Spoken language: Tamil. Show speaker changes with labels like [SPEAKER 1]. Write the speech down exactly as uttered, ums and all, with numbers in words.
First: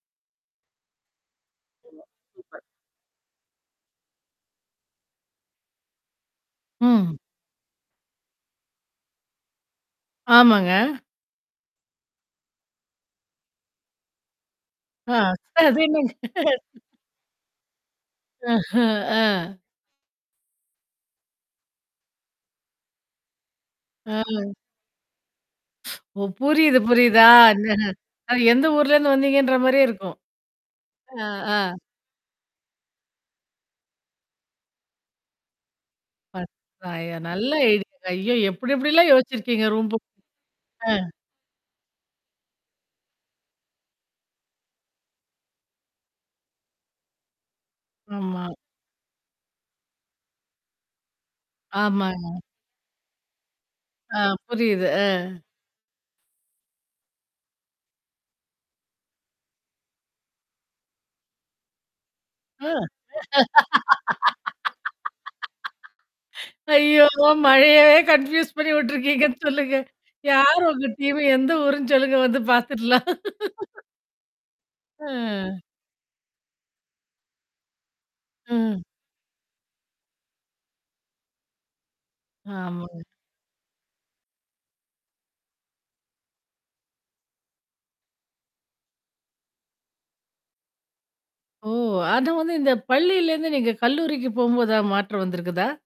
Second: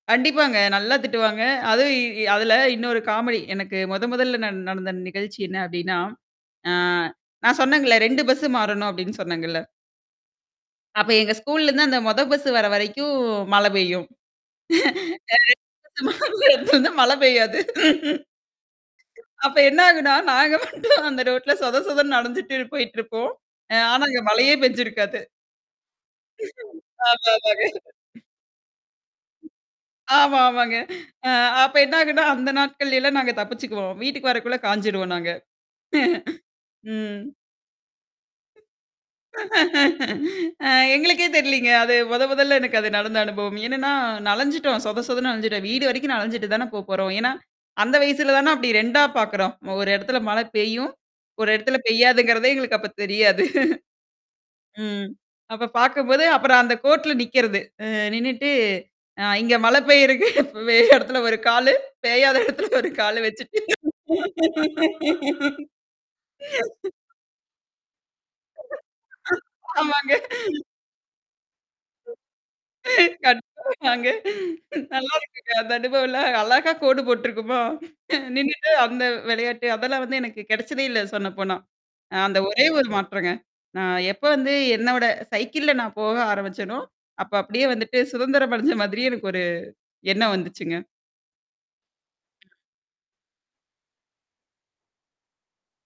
[SPEAKER 1] கண்டிப்பாங்க. நல்லா திட்டுவாங்க. அதுவும்
[SPEAKER 2] [unintelligible]
[SPEAKER 1] இ அதுல
[SPEAKER 2] சூப்பர்.
[SPEAKER 1] இன்னொரு காமெடி. எனக்கு மொத மொதல்ல நான் நடந்த நிகழ்ச்சி என்ன அப்டின்னா, ஆ
[SPEAKER 2] ம்.
[SPEAKER 1] நான் சொன்னேங்கல்ல ரெண்டு பஸ்ஸு மாறணும் அப்டின்னு சொன்னேங்கல்ல.
[SPEAKER 2] ஆமாங்க.
[SPEAKER 1] அப்ப எங்க ஸ்கூல்லருந்து அந்த மொத பஸ்ஸு வர்ற வரைக்கும் மழை பெய்யும். அ.
[SPEAKER 2] ஆ. அது என்னங்க?
[SPEAKER 1] [unintelligible] வந்து மழை பெய்யாது.
[SPEAKER 2] அஹம் ஆ.
[SPEAKER 1] அப்ப என்ன ஆகுனா, நாங்க மட்டும் அந்த ரோட்ல சொத சொதனு நனஞ்சுட்டு போயிட்டுருப்போம். அ ஆனா
[SPEAKER 2] ஆ.
[SPEAKER 1] அங்க மழையே பெஞ்சிருக்காது.
[SPEAKER 2] ஓ! புரியுது, புரியுது
[SPEAKER 1] அதா அதாங்க.
[SPEAKER 2] ஆ எந்த ஊர்லருந்து வந்தீங்கன்ற மாரியே இருக்கும்.
[SPEAKER 1] ஆமா, ஆமாங்க.
[SPEAKER 2] ஆ,
[SPEAKER 1] அ
[SPEAKER 2] ஆ.
[SPEAKER 1] அப்ப என்ன ஆகுன்னா, அந்த நாட்கள்லல்லாம் நாங்க தப்பிச்சுக்குவோம். வீட்டுக்கு வரக்குள்ள காய்ஞ்சுருவோம் நாங்க.
[SPEAKER 2] [unintelligible] ப. அயா!
[SPEAKER 1] ம்.
[SPEAKER 2] நல்ல ஐடியாங்க ஐயோ! எப்டி எப்டிலாம் யோசிச்சிருக்கீங்க ரூம் போ
[SPEAKER 1] அ
[SPEAKER 2] ஆ.
[SPEAKER 1] எங்களுக்கே தெரியலீங்க. அது மொத மொதல்ல எனக்கு அது நடந்த அனுபவம். என்னன்னா, நலஞ்சுட்டோம். சொத சொதன்னு நலஞ்சுட்டோம். வீடு வரைக்கும் நலஞ்சுட்டு தானே போ போறோம். ஏன்னா, அந்த வயசுல
[SPEAKER 2] ஆமா.
[SPEAKER 1] தானா அப்டி ரெண்டா பார்க்குறோம். ஒரு இடத்துல மழை பெய்யும். ஒரு இடத்துல
[SPEAKER 2] ஆமாங்க.
[SPEAKER 1] பெய்யாதுங்கிறதே எங்களுக்கு அப்ப தெரியாது.
[SPEAKER 2] ஆ புரியுது. அ.
[SPEAKER 1] ம். அப்ப பார்க்கும்போது அப்புறம் அந்த கோட்ல நிக்கிறது. அ நின்னுட்டு ஆ இங்க மழை பெய்யிருக்கு. வெ இடத்துல ஒரு காலு பெய்யாத இடத்துல
[SPEAKER 2] ஆ
[SPEAKER 1] ஒரு கால வச்சுட்டு.
[SPEAKER 2] ஐயோ! மழையவே கன்ஃப்யூஸ் பண்ணி வுட்டுருக்கீங்கன்னு சொல்லுங்க.
[SPEAKER 1] ஆமாங்க.
[SPEAKER 2] யார் உங்க டீம எந்த ஊருன்னு சொல்லுங்க வந்து பார்த்துடலாம்?
[SPEAKER 1] கண்டிப்பாங்க அங்க. நல்லாருக்குங்க
[SPEAKER 2] அ.
[SPEAKER 1] அந்த அனுபவம்ல்லாம் அழகா கோடு போட்டுருக்குமா, நின்னுட்டு
[SPEAKER 2] ம்.
[SPEAKER 1] அந்த விளையாட்டு. அதெல்லாம் வந்து எனக்கு கிடைச்சதே இல்ல சொன்ன போனா. அ அந்த ஒரே ஒரு
[SPEAKER 2] ஆமாங்க.
[SPEAKER 1] மாற்றங்க. நான் எப்போ வந்து என்னோட சைக்கிள்ல நான் போக ஆரம்பிச்சேனோ, அப்ப அப்டியியே வந்துட்டு சுதந்திரம் அடைஞ்ச மாதிரி எனக்கு ஒரு எண்ணம் வந்துச்சுங்க.
[SPEAKER 2] ஓ! ஆனா, வந்து இந்த பள்ளியிலேருந்து நீங்க கல்லூரிக்கு போம்போதாவது மாற்றம் வந்திருக்குதா?